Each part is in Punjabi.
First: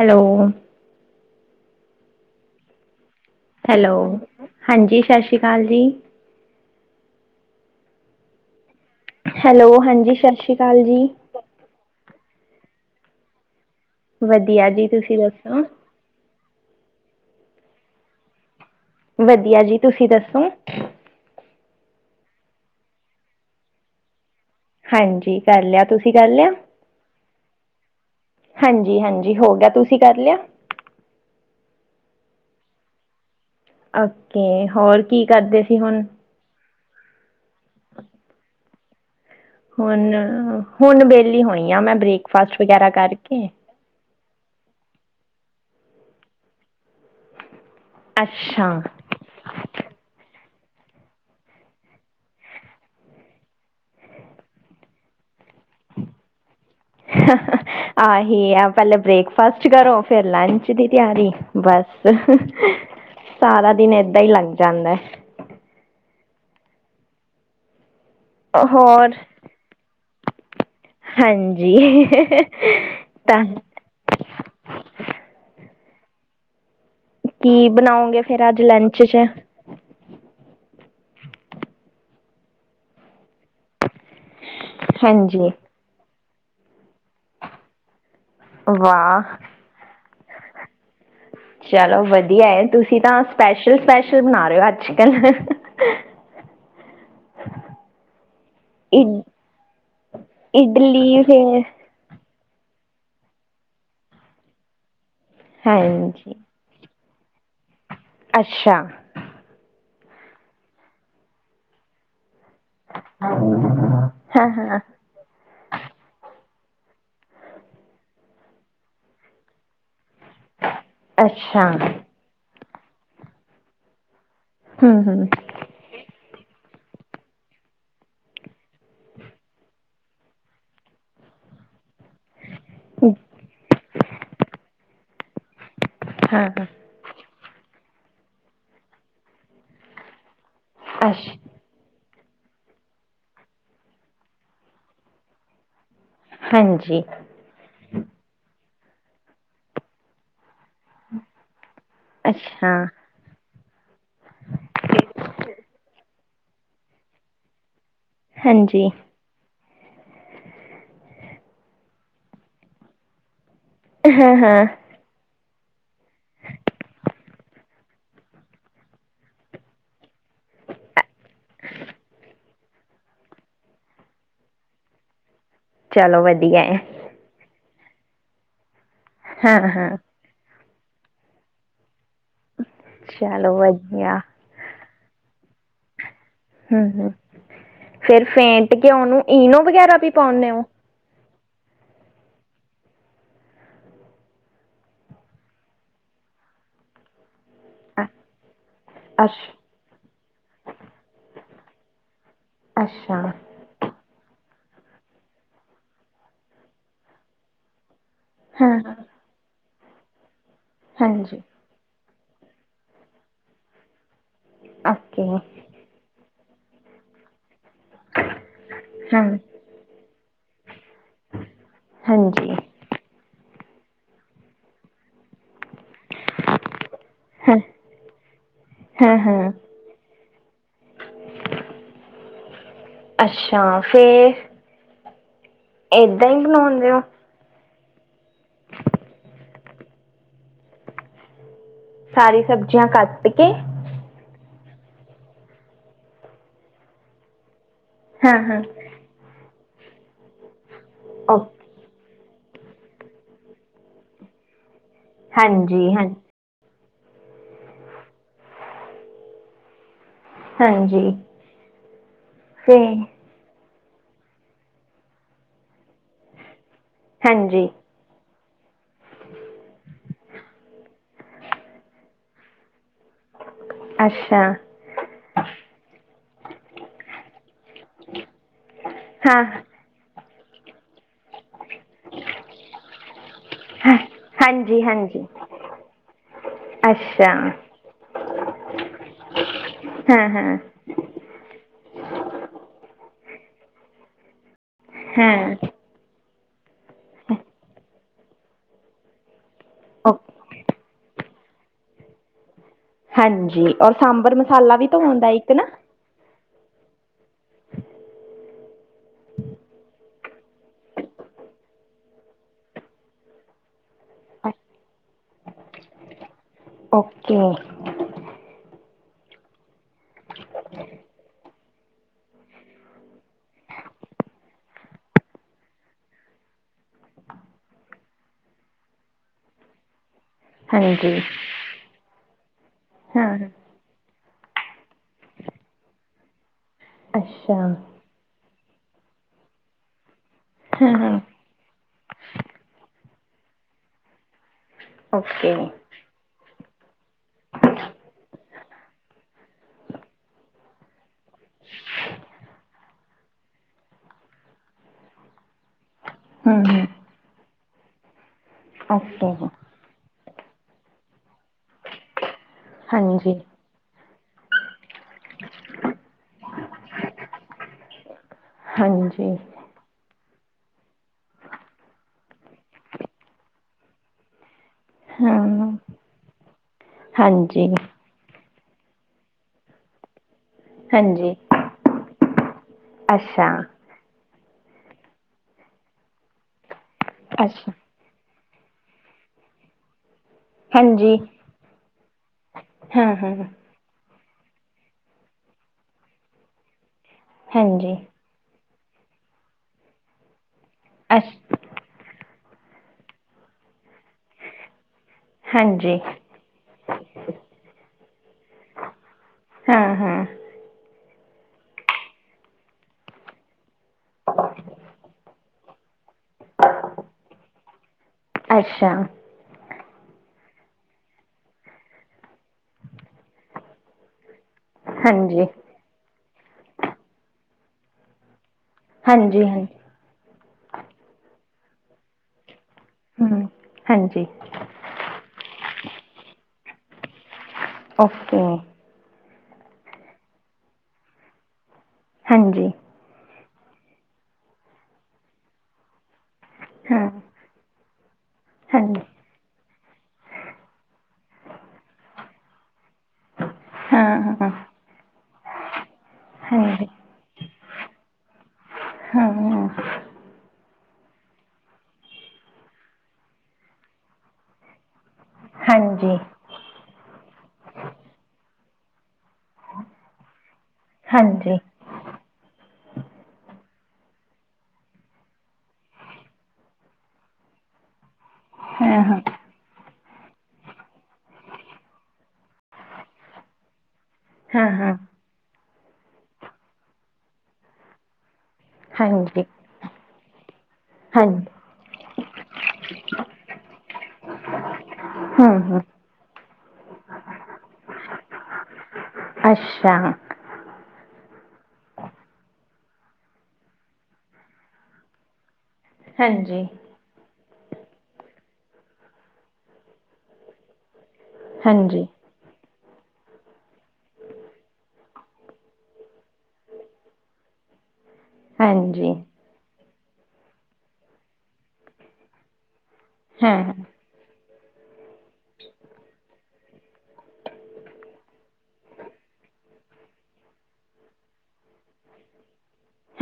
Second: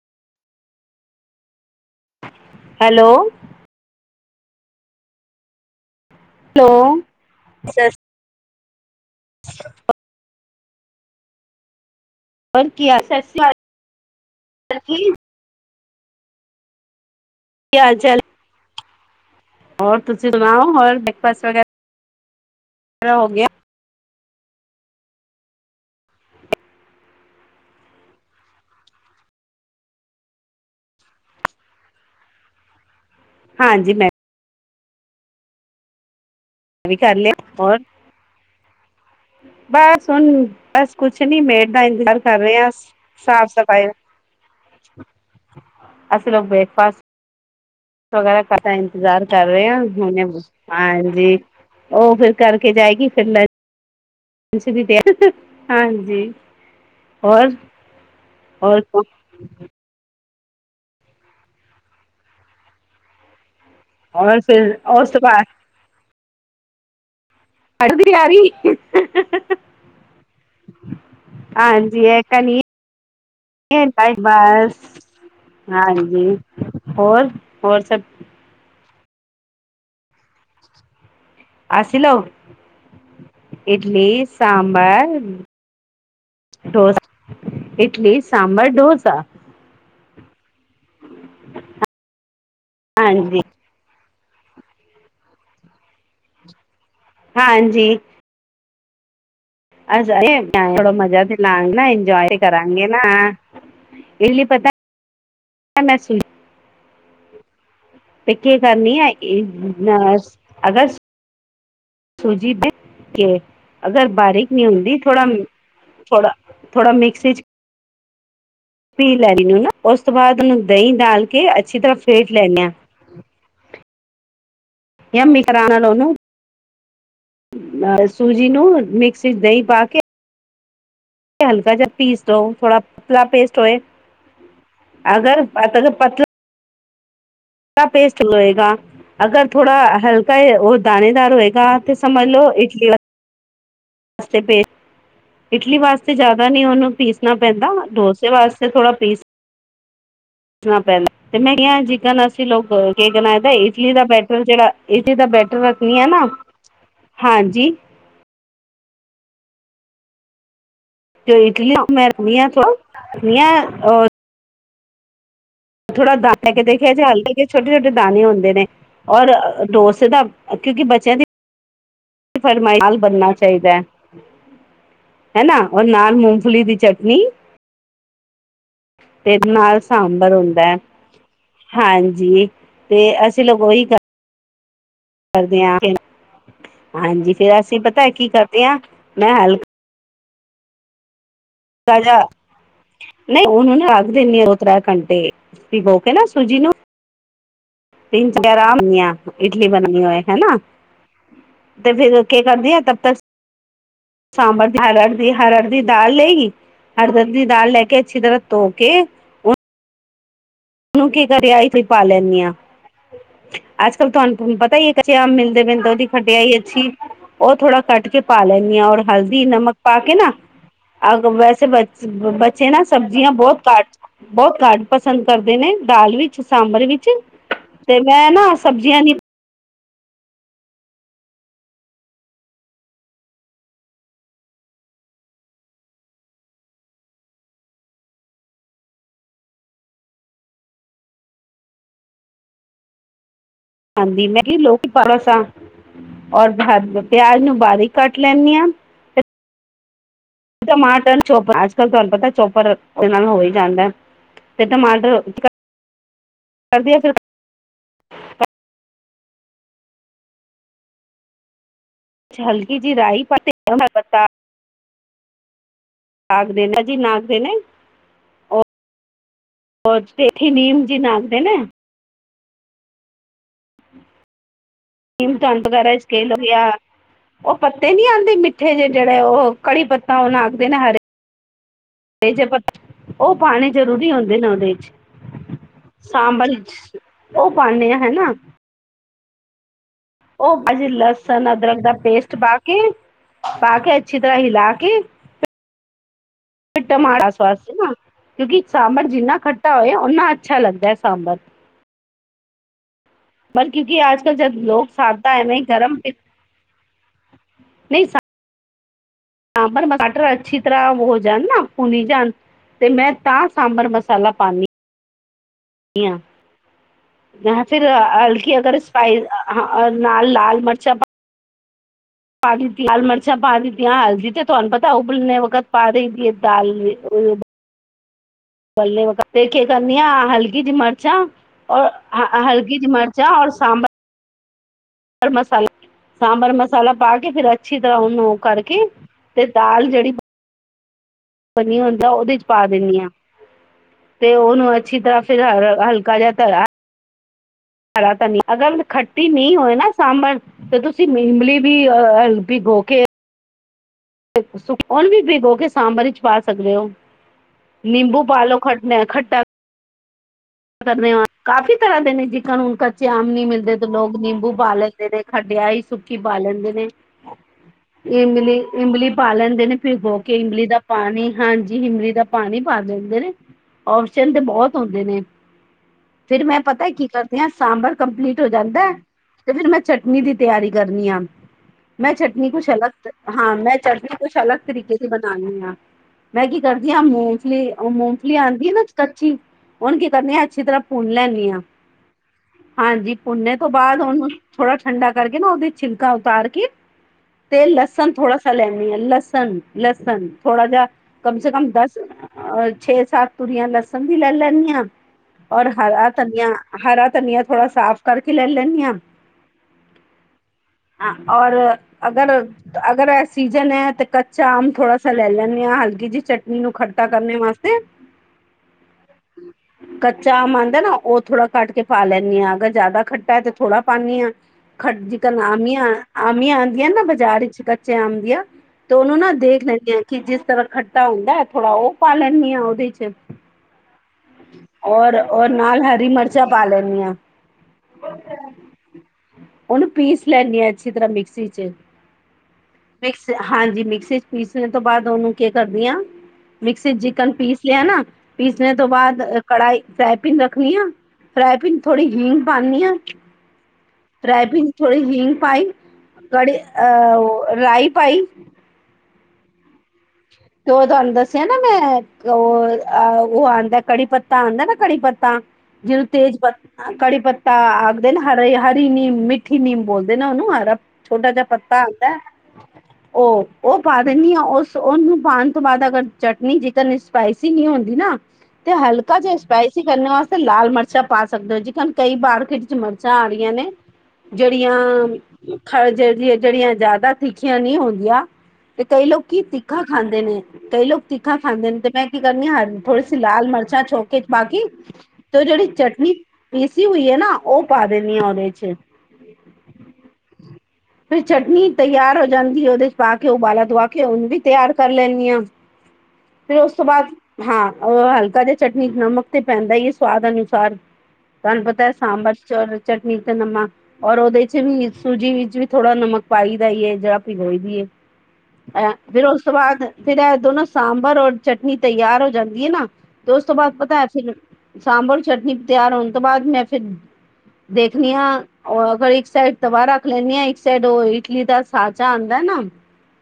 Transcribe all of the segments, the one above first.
ਹੈਲੋ। ਹੈਲੋ। ਹੈਲੋ, ਹਾਂਜੀ ਸਤਿ ਸ਼੍ਰੀ ਅਕਾਲ ਜੀ। ਹੈਲੋ, ਸ ਹੈਲੋ, ਹਾਂਜੀ ਸਤਿ ਸ਼੍ਰੀ ਅਕਾਲ ਜੀ। ਹੋਰ ਕੀ ਹਾਲ ਚਾਲ? ਸਤਿ ਸ਼੍ਰੀ [inaudible] ਵਧੀਆ ਜੀ, ਤੁਸੀਂ ਦੱਸੋ? ਕੀ ਹਾਲ ਚਾਲ? ਵਧੀਆ ਜੀ। ਹੋਰ ਤੁਸੀਂ ਸੁਣਾਓ, ਹੋਰ ਬ੍ਰੇਕਫਾਸਟ ਵਗੈਰਾ ਵੈਰਾ ਹੋ ਗਿਆ? ਹਾਂਜੀ ਕਰ ਲਿਆ, ਤੁਸੀਂ ਕਰ ਲਿਆ? ਹਾਂਜੀ ਹਾਂਜੀ ਹੋ ਗਿਆ, ਤੁਸੀਂ ਕਰ ਲਿਆ? ਹਾਂਜੀ ਮੈਂ ਓਕੇ, ਹੋਰ ਕੀ ਕਰਦੇ ਸੀ ਹੁਣ? ਮੈਂ ਵੀ ਕਰ ਲਿਆ, ਹੋਰ? ਹ [inaudible] ਬਸ ਹੁਣ, ਬਸ ਕੁਛ ਨੀ ਹੋਈ ਮੇਡ ਆ ਦਾ ਮੈਂ ਇੰਤਾਰ ਕਰ ਰਹੇ ਬ੍ਰੇਕਫਾਸਟ ਹਾਂ, ਵਗੈਰਾ ਕਰਕੇ। ਸਾਫ਼ ਸਫ਼ਾਈ ਅਸੀਂ ਲੋਕ ਬ੍ਰੇਕਫਾਸਟ ਵਗੈਰਾ ਅੱਛਾ। ਖਾਦਾ, ਇੰਤਜ਼ਾਰ ਕਰ ਰਹੇ ਹਾਂ ਹੁਣੇ, ਹਾਂਜੀ। ਉਹ ਫਿਰ ਕਰਕੇ ਜਾਏਗੀ, ਫਿਰ ਲ ਲੰਚ ਦੀ ਤਿਆ, ਹਾਂਜੀ। [inaudible] ਹਾ- ਹੋਰ ਹਾ, ਆਹੀ ਆ, ਹੋਰ ਪਹਿਲਾਂ ਬ੍ਰੇਕਫਾਸਟ ਕਰੋ ਫੇਰ ਲੰਚ ਦੀ ਤਿਆਰੀ, ਬਸ ਸਾਰਾ ਦਿਨ, ਏਦਾਂ ਹੀ ਹੋਰ ਲੱਗ ਫਿਰ ਜਾਂਦਾ ਐ। ਉਸ ਤੋਂ ਬਾਅਦ [unintelligible] ਤਿਆਰੀ ਹੋਰ ਹਾਂਜੀ, ਇਹ ਕਨੀ ਤਾਂ [unintelligible] ਬਸ, ਹਾਂਜੀ। ਹੋਰ ਕੀ ਹੋਰ ਸਭ ਬਣਾਉਗੇ ਫੇਰ ਅੱਜ ਲੰਚ 'ਚ? ਅਸੀ ਲੋਕ, ਇਡਲੀ-ਸਾਂਬਰ ਹਾਂਜੀ ਸ ਇਡਲੀ, ਸਾਂਬਰ, ਡੋਸਾ ਵਾਹ ਚਲੋ ਵਧੀਆ, ਤੁਸੀਂ ਤਾਂ ਹਾਂਜੀ ਸਪੈਸ਼ਲ-ਸਪੈਸ਼ਲ ਬਣਾ ਰਹੇ ਹੋ ਅੱਜ ਕਲ ਹਾਂਜੀ। ਇਹ ਆ ਜਾਈ, ਥੋੜਾ ਮਜ਼ਾ ਤੇ ਲ ਫੇਰ ਨਾ, ਇੰਜੋਏ [inaudible] ਕਰਾਂਗੇ ਨਾ, ਹਾਂ, ਪਤਾ ਮੈਂ ਹਾਂਜੀ। ਤੇ ਕੀ ਅੱਛਾ ਕਰਨੀ ਆ, ਅਗਰ ਸੂਜੀ ਕੇ ਅਗਰ ਹਾਂ ਬਾਰੀਕ ਨਹੀਂ ਹਾਂ ਹੁੰਦੀ ਥੋੜਾ, ਥੋੜਾ ਥੋੜਾ, ਮਿਕਸੀ 'ਚ [unintelligible] ਪੀਹ ਲਓ, ਉਸ ਤੋਂ ਬਾਅਦ ਉਹਨੂੰ ਦਹੀਂ ਡਾਲ ਕੇ, ਅੱਛਾ ਅੱਛੀ ਤਰ੍ਹਾਂ ਫੇਟ ਲੈਦੇ ਹਾਂ ਹਮ ਹਮ [unintelligible] ਨਾਲੇ ਸੂਜੀ ਨੂੰ, ਮਿਕਸੀ 'ਚ ਦਹੀਂ ਪਾ ਕੇ ਹਲਕਾ ਜਿਹਾ ਪੀਸ ਦੋ, ਥੋੜਾ ਪਤਲਾ ਪੇਸਟ ਹੋਏ, ਅਗਰ ਪਤਲ-ਪਤਲਾ ਹੈਲੋ, ਦਾ ਪੇਸਟ ਹੋਏਗਾ, ਅਗਰ ਥੋੜਾ ਹਲਕਾ ਉਹ ਅੱਛ ਦਾਣੇਦਾਰ ਹੋਏਗਾ। ਤੇ ਸਮਝ ਲਓ ਇਡਲੀ ਬ ਇਟਲੀ ਵਾਸਤੇ ਜ਼ਿਆਦਾ ਨੀ ਉਹਨੂੰ ਹਾਂਜੀ ਪੀਸਣਾ ਪੈਂਦਾ ਡੋਸੇ ਵਾਸਤੇ ਥੋੜਾ ਪੀਸ, ਪੈਂਦਾ ਤੇ ਮੈਂ ਕਿਹਾ ਜੀਕਨ ਅਸੀਂ ਲੋਕ ਅੱਛਾ ਘੋਲ ਕੇ ਬਣਾਂਦੇ ਦਾ ਇਟਲੀ ਦਾ ਬੈ ਫ ਜਿਹੜਾ ਇਹੇ ਤਾਂ ਬੈਟਰ ਰੱਖਣੀ ਹੈ ਨਾ, ਹਾਂਜੀ। ਹਾਂਜੀ। ਜੋ ਇਟਲੀ [unintelligible] ਹਾਂ-ਹਾਂ। ਥੋੜਾ ਦਾ ਲੈ ਕੇ ਦੇਖਿਆ ਜੇ ਹਲਕੇ ਛੋਟੇ-ਛੋਟੇ ਦਾਣੇ ਹੁੰਦੇ ਨੇ। ਔਰ ਡੋਸੇ ਦਾ ਕਿਉਂਕਿ ਬੱਚਿਆਂ ਦੀ ਫਰਮਾਈ ਨਾਲ ਬਣਨਾ ਚਾਹੀਦਾ ਹੈ ਹੈਨਾ। ਔਰ ਨਾਲ ਚਲੋ ਮੂੰਗਫਲੀ ਵਧੀਆ ਦੀ ਹੈ ਚਟਨੀ। ਤੇ ਹਾਂ ਨਾਲ ਹਾਂ ਸਾਂਬਰ ਹੁੰਦਾ ਹੈ, ਹਾਂਜੀ। ਤੇ ਅਸੀਂ ਚਲੋ ਲੋਗ ਓਹੀ ਕਰ ਵਧੀਆ ਕਰਦੇ ਆ ਗੇ। ਹੂੰ-ਹੂੰ, ਫੇਰ ਕੀ ਕਰਦੇ ਫੇਟ ਹਾਂ ਕੇ ਉਹਨੂੰ ਮੈਂ ਈਨੋ ਹਲਕਾ ਵਗੈਰਾ ਵੀ ਪਾਉਂਣੇ ਓ? ਦਾ ਜਾ, ਨਹੀਂ ਉਹਨੂੰ ਨਾ ਰੱਖ ਦਿੰਦੇ ਉਹ ਦੋ ਤਿੰਨ ਘੰਟੇ ਭੀਗੋ ਕੇ ਨਾ ਸੂਜੀ ਨੂੰ [unintelligible] ਆ ਅੱਛ ਇਡਲੀ ਬਣਨੀ ਹੋਏ ਹੈਨਾ, ਤੇ ਫਿਰ। ਕੇ ਖਾਦੇ ਆ ਅੱਛਾ ਦੱਸ-ਦੱਸ, ਸਾਂਬਰ ਦੀ ਅਰਹਰ ਦੀ ਅਰਹਰ ਦੀ ਦਾਲ ਲਏਗੀ ਅਰਹਰ ਦੀ ਦਾਲ ਲੈ ਕੇ ਅੱਛੀ ਤਰ੍ਹਾਂ ਧੋ ਹਾਂ ਕੇ, ਉਹਨੂੰ ਕੀ ਹਾਂਜੀ ਕਰਿਆ ਪਾ ਲੈਂਦੀ ਹਾਂ, ਅੱਜ-ਕੱਲ ਤੁਹਾਨੂੰ ਹ ਪਤਾ ਹੀ ਏ ਕੱਚੇ ਓਕੇ ਆਮ ਮਿਲਦੇ ਪਿਲਦਾ ਉਹਦੀ ਖਟਿਆਈ ਅੱਛੀ ਉਹ ਥੋੜਾ ਕੱਟ ਕੇ ਪਾ ਲੈਂਦੀ ਐ ਔਰ ਹਾਂ ਹਲਦੀ ਨਮਕ ਪਾ ਕੇ ਨਾ ਹਾਂਜੀ [unintelligible] ਸਬਜ਼ੀਆਂ ਬਹੁਤ ਘੱਟ ਬਹੁਤ ਘੱਟ ਪਸੰਦ ਕਰਦੇ ਨੇ ਦਾਲ ਵਿੱਚ ਸਾਂਬਰ ਵਿੱਚ, ਹਾਂ ਤੇ ਮੈਂ ਨਾ ਸਬਜ਼ੀਆਂ ਦੀ ਹਾਂ ਹਾਂ। ਅੱਛਾ, ਫੇਰ ਏਦਾਂ ਈ ਬਣਾਉਂਨੇ ਹੋ? ਸਾਰੀ ਸਬਜ਼ੀਆਂ ਕੱਟ ਕੇ। ਹਾਂਜੀ, ਮੈਂਵੀ ਪਾ ਲੈਸਾ [unintelligible] ਹੋਰ ਪਿਆਜ ਨੂੰ ਬਾਰੀਕ ਕੱਟ ਹਾਂ ਹਾਂ ਲੈਣੀਆਂ। ਟਮਾਟਰ ਨੂ ਓ ਚੋਪਰਾ ਅੱਜ-ਕੱਲ ਤੁਹਾਨੂੰ ਪਤਾ ਚੋਪਰ ਦੇ ਨਾਲ ਹੋ ਹੀ ਜਾਂਦਾ, ਤੇ ਟਮਾਟਰ, ਹਾਂਜੀ, ਹਾਂ ਕਹਿੰਦੀ ਐ ਫੇਰ, ਹਾਂਜੀ। ਹਲਕੀ ਫਿਰ ਜਿਹੀ ਰਾਈ ਪਾਈ ਤੇ [unintelligible] ਨਾਗ ਦੇਨਾ ਜੀ, ਨਾਗ ਦੇਨੇ, ਹਾਂਜੀ ਓ ਪੇਥੀ ਨੀਮ ਜਿਹਨ ਆਖਦੇ ਨੇ। ਅੱਛਾ। ਧਨ ਵਗੈਰਾ ਚ ਕੇਲ ਹੋਆ, ਉਹ ਪੱਤੇ ਨੀ ਆਉਂਦੇ ਮਿੱਠੇ ਜਿਹੇ, ਜਿਹੜੇ ਹਾਂ ਉਹ ਕੜੀ ਪੱ ਤਾਂ, ਉਹਨੂੰ ਆਖਦੇ ਨਾ ਹਰੇ ਜੇ ਪੱਤੇ ਉਹ ਪਾਨੇ ਹਾਂ, ਜ਼ਰੂਰੀ ਹੁੰਦੇ ਨੇ ਉਹਦੇ ਹਾਂਜੀ ਚ। ਹਾਂਜੀ ਸਾਂਬਲ ਚ ਅੱਛਾ ਉਹ ਪਾਣੇ ਆ ਹਨਾ। ਹਾਂ ਉਹ ਹਾਂ ਬਸ ਲਸਣ-ਅਦਰਕ ਦਾ ਪੇਸਟ ਪਾਕੇ, ਪਾਕੇ ਅੱਛੀ ਤਰ੍ਹਾਂ ਹਿਲਾ ਕੇ, ਹਾਂ ਟਮਾਟਰ ਨਾ, ਕਿਉਂਕਿ ਸਾਂਬਰ ਜਿੰਨਾ ਖੱ- ਟਾ ਹੋਵੇ, ਓ- ਓਨਾ ਅੱਛਾ ਲੱਗਦਾ ਹੈ ਸਾਂਬਰ। ਹਾਂਜੀ ਬਸ ਔਰ ਕਿਉਂਕਿ ਅੱਜ -ਕੱਲ ਸਾਂਬਰ ਜਦ ਮਸਾਲਾ ਵੀ ਲੋਕ ਤਾਂ ਹੁੰਦਾ ਸਾਦਾ ਹੈ, ਇੱਕ ਨਾ ਐਵੇਂਈ ਗਰਮ ਪੀ ਪਰ ਟਮਾਟਰ ਅੱਛੀ ਤਰ੍ਹਾਂ ਹੋ ਜਾਣ ਨਾ ਭੁੰਨੀ ਜਾਣ, ਤੇ ਮੈਂ ਤਾਂ ਸਾਂਬਰ ਮਸਾਲਾ ਪਾਣੀ, ਓਕੇ ਜਾਂ ਫਿਰ ਹਲਕੀ ਅਗਰ ਸਪਾਈ, ਨਾਲ ਲਾਲ ਮਿਰਚਾਂ ਪਾ ਦਿੱਤੀ ਲਾਲ ਮਿਰਚਾਂ ਪਾ ਦਿੱਤੀਆਂ, ਹਲਦੀ ਤੇ ਤੁਹਾਨੂੰ ਪਤਾ ਉਬਲਣੇ ਵਕਤ ਪਾ ਦਹੀਦੀ ਦਾਲ ਵਿੱਚ ਤਲਨੇ ਵਖਤ ਤੇ ਕੀ ਕਰਨੀ ਆ, ਹਲਕੀ ਜੀ ਹਾਂਜੀ ਮਿਰਚਾਂ, ਰ ਹਲਕੀ ਜੀ ਮਿਰਚਾਂ, ਹਾਂ ਹੋਰ ਸਾਂਬਰ- ਸਾਂਬਰ ਮਸਾਲਾ, ਸਾਂਬਰ ਮਸਾਲਾ ਪਾ ਕੇ ਫਿਰ ਅੱਛਾ ਅੱਛੀ ਤਰ੍ਹਾਂ ਨੂੰ ਕਰਕੇ, ਤੇ ਦਾਲ ਜਿਹੜੀ ਹੰ -ਹੰ। ਪਨੀ ਹੁੰਦਾ, ਉਹਦੇ'ਚ ਪਾ ਦਿੰਦੀ ਹਾਂ ਤੇ ਉਹ - ਨੂੰ ਅੱਛੀ ਤਰ੍ਹਾਂ ਫੇਰ, ਓਕੇ ਹੂੰ ਹਲਕਾ ਜਿਹਾ ਹਰਾ ਹਰਾ ਧਨੀਆਂ, ਅਗਰ ਖੱਟੀ ਨਹੀਂ ਹੋਏ ਨਾ ਸਾਂਬਰ ਤੇ ਤੁਸੀਂ ਇਮਲੀ ਵੀ ਅਹ ਭੀਗੋ ਕੇ ਵੀ ਭਿਗੋ ਕੇ ਸਾਂਬਰ ਵਿੱਚ ਪਾ ਸਕਦੇ ਹੂੰ ਹੋ, ਨਿੰਬੂ ਪਾ ਲੋ। ਖੱਟਨਾ ਓਕੇ ਖੱਟਾ ਕਰਨੇ ਆਂ। ਕਾਫੀ ਤਰ੍ਹਾਂ ਦੇ ਨੇ, ਜਿਕਨ ਹੁਨ ਕੱਚੇ ਆਮ ਹਾਂਜੀ ਨੀ ਮਿਲਦੇ ਤੇ ਲੋਕ ਨਿੰਬੂ ਪਾਾਲੇ ਲੈਂਦੇ ਨੇ, ਖੱਟਿਆਯੀ ਸੁੱਕੀ ਪਾ ਲੈਂਦੇ ਨੇ। ਇਮਲੀ - ਇਮਲੀ ਪਾ ਹਾਂਜੀ ਲੈਂਦੇ ਨੇ, ਭਿੱਗੋ ਹ ਕੇ ਇਮਲੀ ਦਾ ਪਾਣੀ ਹਾਂਜੀ, ਹਿਮਲੀ ਦਾ ਪਾਣੀ ਪਾ ਦਿੰਦੇ ਨੇ। ਔਪਸ਼ਨ ਤੇ ਬਹੁਤ ਹੁੰਦੇ ਨੇ ਹੰ। ਫਿਰ ਮੈਂ ਪਤਾ ਕੀ ਕਰਦੀ ਆਂ, ਸਾਂਬਰ ਕੰਪਲੀਟ ਹੋ ਜਾਂਦਾ ਤੇ ਫਿਰ, ਮੈਂ ਚਟਨੀ ਦੀ ਤਿਆਰੀ ਕਰਨੀ ਆ। ਹਾਂਜੀ ਮੈਂ ਚਟਨੀ ਕੁਛ ਅਲੱਗ, ਅੱਛਾ ਹਾਂ ਮੈਂ ਚਟਨੀ, ਕੁਛ ਅਲੱਗ ਤਰੀਕੇ ਤੇ ਬਣਾਉਣੀ ਹਾਂ। ਮੈਂ ਕੀ ਕਰਦੀ ਹਾਂ, ਮੂੰਗਫਲੀ ਅੱਛਾ ਉਹ ਮੂੰਗਫਲੀ ਆਉਂਦੀ ਨਾ ਕੱਚੀ, ਉਹਨੂੰ ਕੀ ਕਰਨੀ ਆ- ਅੱਛੀ ਤਰ੍ਹਾਂ ਪੁੁੰਨ ਹਾਂਜੀ ਲੈਂਦੀ ਹਾਂ। ਹਾਂ ਹਾਂਜੀ, ਹਾਂ ਪੂੰਨਣ - ਤੋਂ ਬਾਅਦ ਉਹਨੂੰ ਥੋੜਾ ਠੰਡਾ ਕਰਕੇ ਨਾ, ਉਹਦੀ ਛਿਲਕਾ ਉਤਾਰ ਕੇ ਤੇ ਹਾਂਜੀ ਲਸਣ ਥੋੜਾ ਲੈਣੀ ਆ, ਲਸਨ-ਲਸਨ ਥੋੜਾ ਜਿਹਾ, ਅੱਛ ਕਮ ਸੇ ਕਮ ਦਸ ਅ ਛੇ-ਸੱਤ, ਤੂਰੀਆਂ ਲਸਣ ਵੀ ਲੈ ਲੈਣੀਆ ਔਰ ਹਾਂਜੀ ਹਰਾ ਧਨੀਆ, ਹਰਾ ਧਨੀਆ ਥੋੜਾ ਸਾਫ ਕਰਕੇ ਲੈ ਲੈਣੀਆਂ। ਹਾਂ ਹਾਂ ਹਾਂ, ਔਰ ਅਗਰ-ਅਗਰ ਸੀਜਨ ਹੈ। ਤੇ ਕੱਚਾ ਆਮ ਥੋੜਾ ਸਾ ਲੈ ਲੈਂਦੇ ਹਾਂ, ਹਲਕੀ ਜਿਹੀ ਚਟਨੀ ਨੂੰ ਖਰਾ ਕਰਨੇ ਵਾਸਤੇ। ਅੱਛਾ। ਕੱਚਾ ਆਮ ਆਉਦਾ ਨਾ, ਉਹ ਥੋੜਾ ਕੱਟ ਕੇ ਪਾ ਲੈਂਦੀ ਹਾਂ। ਅਗਰ ਜ਼ਿਆਦਾ ਖੱਟਾ ਹੈ, ਤੇ ਥੋੜਾ ਪਾਉਂਦੀ ਹਾਂ। ਖ ਜਕਨ ਆਮ ਹਾਂਜੀ ਆਮੀਆਂ ਆਉਂਦੀਆਂ ਨਾ ਬਾਜ਼ਾਰ ਵਿੱਚ, ਕੱਚੇ ਆਮ ਆਉਦੀਆਂ ਤੇ ਉਹਨੂੰ ਨਾ ਹਾਂਜੀ ਹਾਂਜੀ ਦੇਖ ਲੈਂਦੇ ਆਾਂ, ਕਿ ਜਿਸ ਤਰ੍ਹਾਂ ਖੱਟਾ ਹੁੰਦਾ, ਥੋੜਾ ਉਹ ਪਾ ਲੈਂਦੇ ਹਾਂ ਉਹਦੇ 'ਚ। ਹਮ, ਹਾਂਜੀ। ਔਰ, ਔਰ ਨਾਲ ਹਰੀ ਮਿਰਚਾਂ ਪਾ ਲੈਦੀ ਹੈ। ਓਕੇ। ਉਹਨੂੰ ਪੀਸ ਲੈਣੀ ਹੈ, ਅੱਛੀ ਤਰ੍ਹਾਂ ਮਿਕਸੀ 'ਚ ਹਾਂਜੀ। ਮਿਕਸ ਹਾਂਜੀ ਮਿਕਸੀ ਚ ਪੀਸ ਤੋਂ ਬਾਦ ਉਹਨੂੰ ਕਰਦੀ ਆ ਮਿਕਸੀ ਹਾਂ ਚਿਕਨ ਪੀਸ ਲਿਆ ਨਾ ਪੀਸਨੇ ਤੋਂ ਹਾਂਜੀ ਬਾਦ ਕੜਾਈ ਫਰਾਈਪੀਨ ਰੱਖਨੀ ਆ ਫਰਾਈਪੀਨ ਥੋੜੀ ਹਿੰਗ ਪਾਨੀ ਆ ਹਾਂ ਫਰਾਈ ਹਾਂ ਪੀਨ ਥੋੜੀ ਹੀਗ ਪਾਈ ਕੜੀ ਹਾਂਜੀ ਅਹ ਰਾਈ ਪਾਈ। ਹਾਂ। ਤੇ ਉਹ ਤੁਹਾਨੂੰ ਦੱਸਿਆ ਨਾ ਮੈਂ ਓ ਅ ਓ ਆਂਦਾ ਕੜੀ ਪੱਤਾ ਆਂਦਾ ਨਾ ਕੜੀ ਪੱਤਾ। ਜਿਹਨੂੰ ਹਾਂਜੀ ਤੇਜ਼ ਪੱਤ ਕੜੀ ਪੱਤਾ ਆਖਦੇ ਨਾ ਹਰੇ ਹਰੀ ਨੀਮ ਮਿੱ ਠੀ ਨੀਮ ਬੋਲਦੇ ਨਾ ਓਨੂੰ ਹਰਾ ਛੋਟਾ ਜਾ ਹਾਂਜੀ ਪੱਤਾ ਆਂਦਾ। ਓ-ਓ ਪਾ ਦਿੰਨੀ ਆ ਓਸ ਉਹਨੂੰ ਪਾਨ ਤੋਂ ਬਾਦ ਅਗਰ ਚਟਨੀ ਜ਼ਿਕਨ ਸਪਾਈਸੀ ਨੀ ਹੁੰਦੀ ਨਾ ਤੇ ਹਾਂ ਹਲਕਾ ਹਾਂ ਜਿ ਸਪੈਸੀ ਕਰਨ ਵਾਸਤੇ ਲਾਲ ਮਿਰਚਾਂ ਪਾ ਸਕਦੇ ਹੋ ਜੀਕਨ ਕਈ ਮਾਰਕੀਟ ਚ ਮਿਰਚਾਂ ਆ ਰਈਆਂ ਨੇ। ਹਾਂ ਹਾਂ ਜੇੜੀਆਂ ਖ ਜ ਜੇੜੀਆਂ ਜਾਦਾ ਤਿੱਖੀਆਂ ਨੀ ਹੁੰਦੀਆ। ਤੇ ਕਈ ਲੋਕੀ ਹਾਂਜੀ ਤਿੱਖਾ ਖਾਂਦੇ ਨੇ। ਕਈ ਲੋਕ ਤਿੱਖਾ ਹਾਂਜੀ ਖਾਂਦੇ ਨੇ ਤੇ ਮੈਂ ਕੀ ਕਰਨੀ ਆ ਥੋੜੀ ਸੀ ਲਾਲ ਮਿਰਚਾਂ ਛੋੋਕੇ ਚੋ ਪਾਕੇ ਕੇ ਤੇ ਓ ਹਾਂ ਜੇੜੀ ਹਾਂ ਚਟਨੀ ਪੀਸੀ ਹੋਈ ਹੈ ਨਾਲ ਉਹ ਪਾ ਦੇਣੀ ਆ ਓਦੇ ਚ। ਅੱਛਾ। ਫਿਰ ਚਟਨੀ ਤਿਆਰ ਹੋ ਜਾਂਦੀ ਉਹਦੇ ਚ ਪਾ ਕੇ ਉਬਾਲਾ ਦਵਾ ਕੇ ਉਨ ਵੀ ਤਿਆਰ ਕਰ ਲੈਨੀ ਆ ਫੇਰ ਹਾਂਜੀ ਉਸ ਤੋਂ ਬਾਦ ਹਾਂ ਉਹ ਹਲਕਾ ਜਾ ਚਟਨੀ ਨਮਕ ਤੇ ਪੈਂਦਾ ਹੀ ਏ ਸਵਾਦ ਅਨੁਸਾਰ। ਤੁਹਾਨੂੰ ਪਤਾ ਹਾਂਜੀ ਸਾਂਬਰ ਚ ਚਟਨੀ ਤੇ ਨਮਕ ਔਰ ਉਹਦੇ ਚ ਵੀ ਸੂਜੀ ਵਿੱਚ ਵੀ ਥੋੜਾ ਨਮਕ ਪਾਈ ਦਾ ਏ ਜਾਭਿਓ ਦੀ ਏ। ਹਾਂਜੀ। ਫਿਰ ਉਸ ਤੋਂ ਬਾਦ ਫਿਰ ਏ ਦੋਨੋ ਸਾਂਬਰ ਔਰ ਚਟਨੀ ਤਿਆਰ ਹੋ ਜਾਂਦੀ ਏ ਨਾ ਦ ਉਸ ਤੋਂ ਹਾਂ ਬਾਦ ਪਤਾ ਹੈ ਫਿਰ ਸਾਂਬਰ ਚਟਨੀ ਤਿਆਰ ਹੋਨ ਤੋਂ ਬਾਦ ਮੈਂ ਫਿਰ ਦੇਖਨੀ ਆ ਓ ਅਗਰ ਇੱਕ ਸਾਈਡ ਤਵਾ ਰੱਖ ਲੈਨੀ ਆ ਇੱਕ ਸਾਈਡ ਉਹ ਇਟਲੀ ਦਾ ਸਾਚਾ ਆਂਦਾ ਨਾ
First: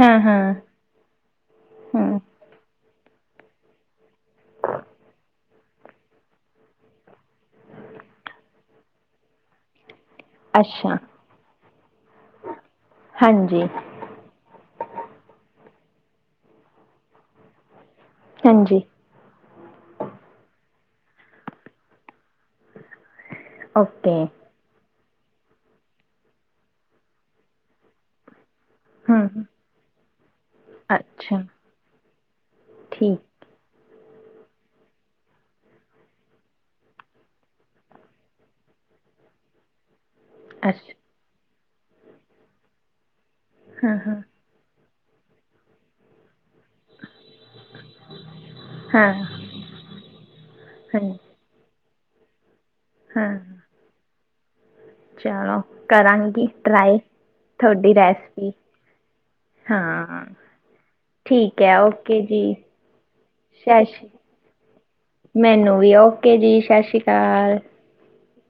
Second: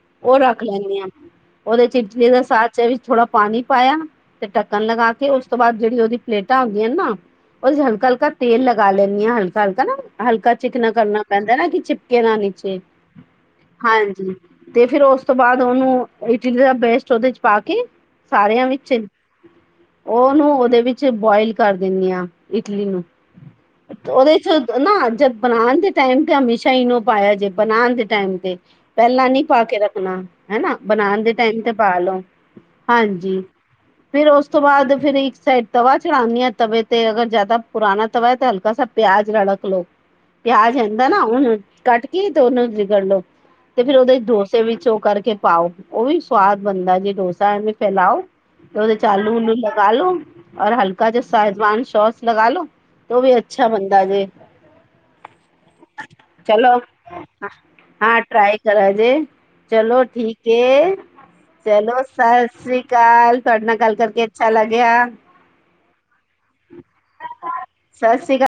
ਹਾਂ-ਹਾਂ। ਉਦੇ ਚ ਇਜਲੀ ਚ ਵਿੱਚ ਥੋੜਾ ਪਾਨੀ ਪਾਇਆ ਤੇ ਢੱਕਣ ਲਗਾ ਕੇ ਉਸ ਉਸ ਤੋਂ ਬਾਦ ਜਿਹੜੀ ਉਹਦੀ ਪਲੇਟਾਂ ਹੁੰਦੀਆਂ ਨੇ ਨਾ ਉਹਦੇ ਚ ਹਲਕਾ-ਹਲਕਾ ਤੇਲ ਲਗਾ ਲੈਨੀ ਆ ਹਲਕਾ-ਹਲਕਾ ਨਾ। ਹਲਕਾ ਚਿਕਣਾ ਅੱਛਾ ਕਰਨਾ ਪੈਂਦਾ ਨਾ ਕਿ ਚਿਪਕੇ ਨਾ ਨੀਚੇ ਹਾਂਜੀ ਹਾਂਜੀ। ਤੇ ਫੇਰ ਉਸ ਤੋਂ ਬਾਦ ਉਹਨੂੰ ਇਟਲੀ ਦਾ ਪੇਸਟ ਓਦੇ ਚ ਪਾ ਕੇ ਸਾਰਿਆਂ ਹਾਂਜੀ ਵਿੱਚ ਔਨੂੰ ਓਦੇ ਵਿੱਚ ਬੋਇਲ ਕਰ ਦਿਨੀ ਆ ਇਟਲੀ ਨੂੰ, ਓਕੇ ਉਹਦੇ ਚ ਨਾ ਜਦ ਬਨਾਨ ਦੇ ਟਾਈਮ ਤੇ ਹਮੇਸ਼ਾ ਇਨੋ ਪਾਆ ਜੇ ਬਨਾਨ ਦੇ ਟਾਈਮ ਤੇ। ਹਾਂ ਪਹਿਲਾਂ ਨੀ ਪਾ ਕੇ ਰੱਖਨਾ ਹਨਾ ਬਨਾਨ ਦੇ ਅੱਛਾ ਟਾਈਮ ਤੇ ਪਾ ਲੋ ਠੀਕ ਹਾਂਜੀ। ਫਿਰ ਉਸ ਤੋਂ ਬਾਦ ਫਿਰ ਇੱਕ ਸਾਈਡ ਤਵਾ ਚੜਾਨੀ ਆ ਤਵੇ ਤੇ ਅਗਰ ਜਾਦਾ ਪੁਰਾਨਾ ਤਵਾ ਹੈ ਤੇ ਹਲਕਾ ਸਾ ਪਆਜ ਰੜਕ ਲੋ। ਹ ਪਿਆਜ ਹੁੰਦਾ ਨਾ ਉਹਨੂੰ ਕੱਟ ਕੇ ਤੇ ਉਹਨੂੰ ਰਗੜ ਲੋ ਤੇ ਫਿਰ ਹਾਂ ਉਹਦੇ ਹਾਂ ਦੋ ਤੇ ਵਿੱਚ ਓ ਕਰਕੇ ਪਾਓ ਉਹ ਵੀ ਸਵਾਦ ਬਣਦਾ ਜੇ ਡੋਸਾ ਐਵੇ ਫੈਲਾਓ ਤੇ ਔਦੇ ਚ ਹਾਂ ਆਲੂ-ਉਲੂ ਲਗਾ ਲੋ ਔਰ ਹਾਂ ਹਲਕਾ ਜਾ ਸਾਹਿਵਾਨ ਸ਼ੋਸ ਲਗਾ ਲੋ ਤੇ ਉ ਹਾਂ ਵੀ ਅੱਛਾ ਬੰਦਾ ਜੇ। ਚਲੋ ਕਰਾਂਗੀ ਚਲੋ ਟਰਾਈ ਤੁਹਾਡੀ ਹਾਂ ਰੈਸਪੀ ਟ੍ਰਾਈ ਕਰਾ ਜੇ। ਚਲੋ ਹਾਂ ਠੀਕ ਐ। ਠੀਕ ਹੈ ਚਲੋ ਓਕੇ ਜੀ ਸਸ ਸ੍ਰੀ ਕਾਲ, ਤੁਹਾਡੇ ਨਾਲ ਸਤਿ ਗੱਲ ਸ਼੍ਰੀ ਕਰਕੇ ਅੱਛਾ ਲੱਗਿਆ। ਮੈਨੂੰ ਵੀ ਓਕੇ ਜੀ ਸਾਸ਼ ਸ਼੍ਰੀ ਕਾਲ। ਸਾਸ ਸ਼੍ਰੀ ਕਾ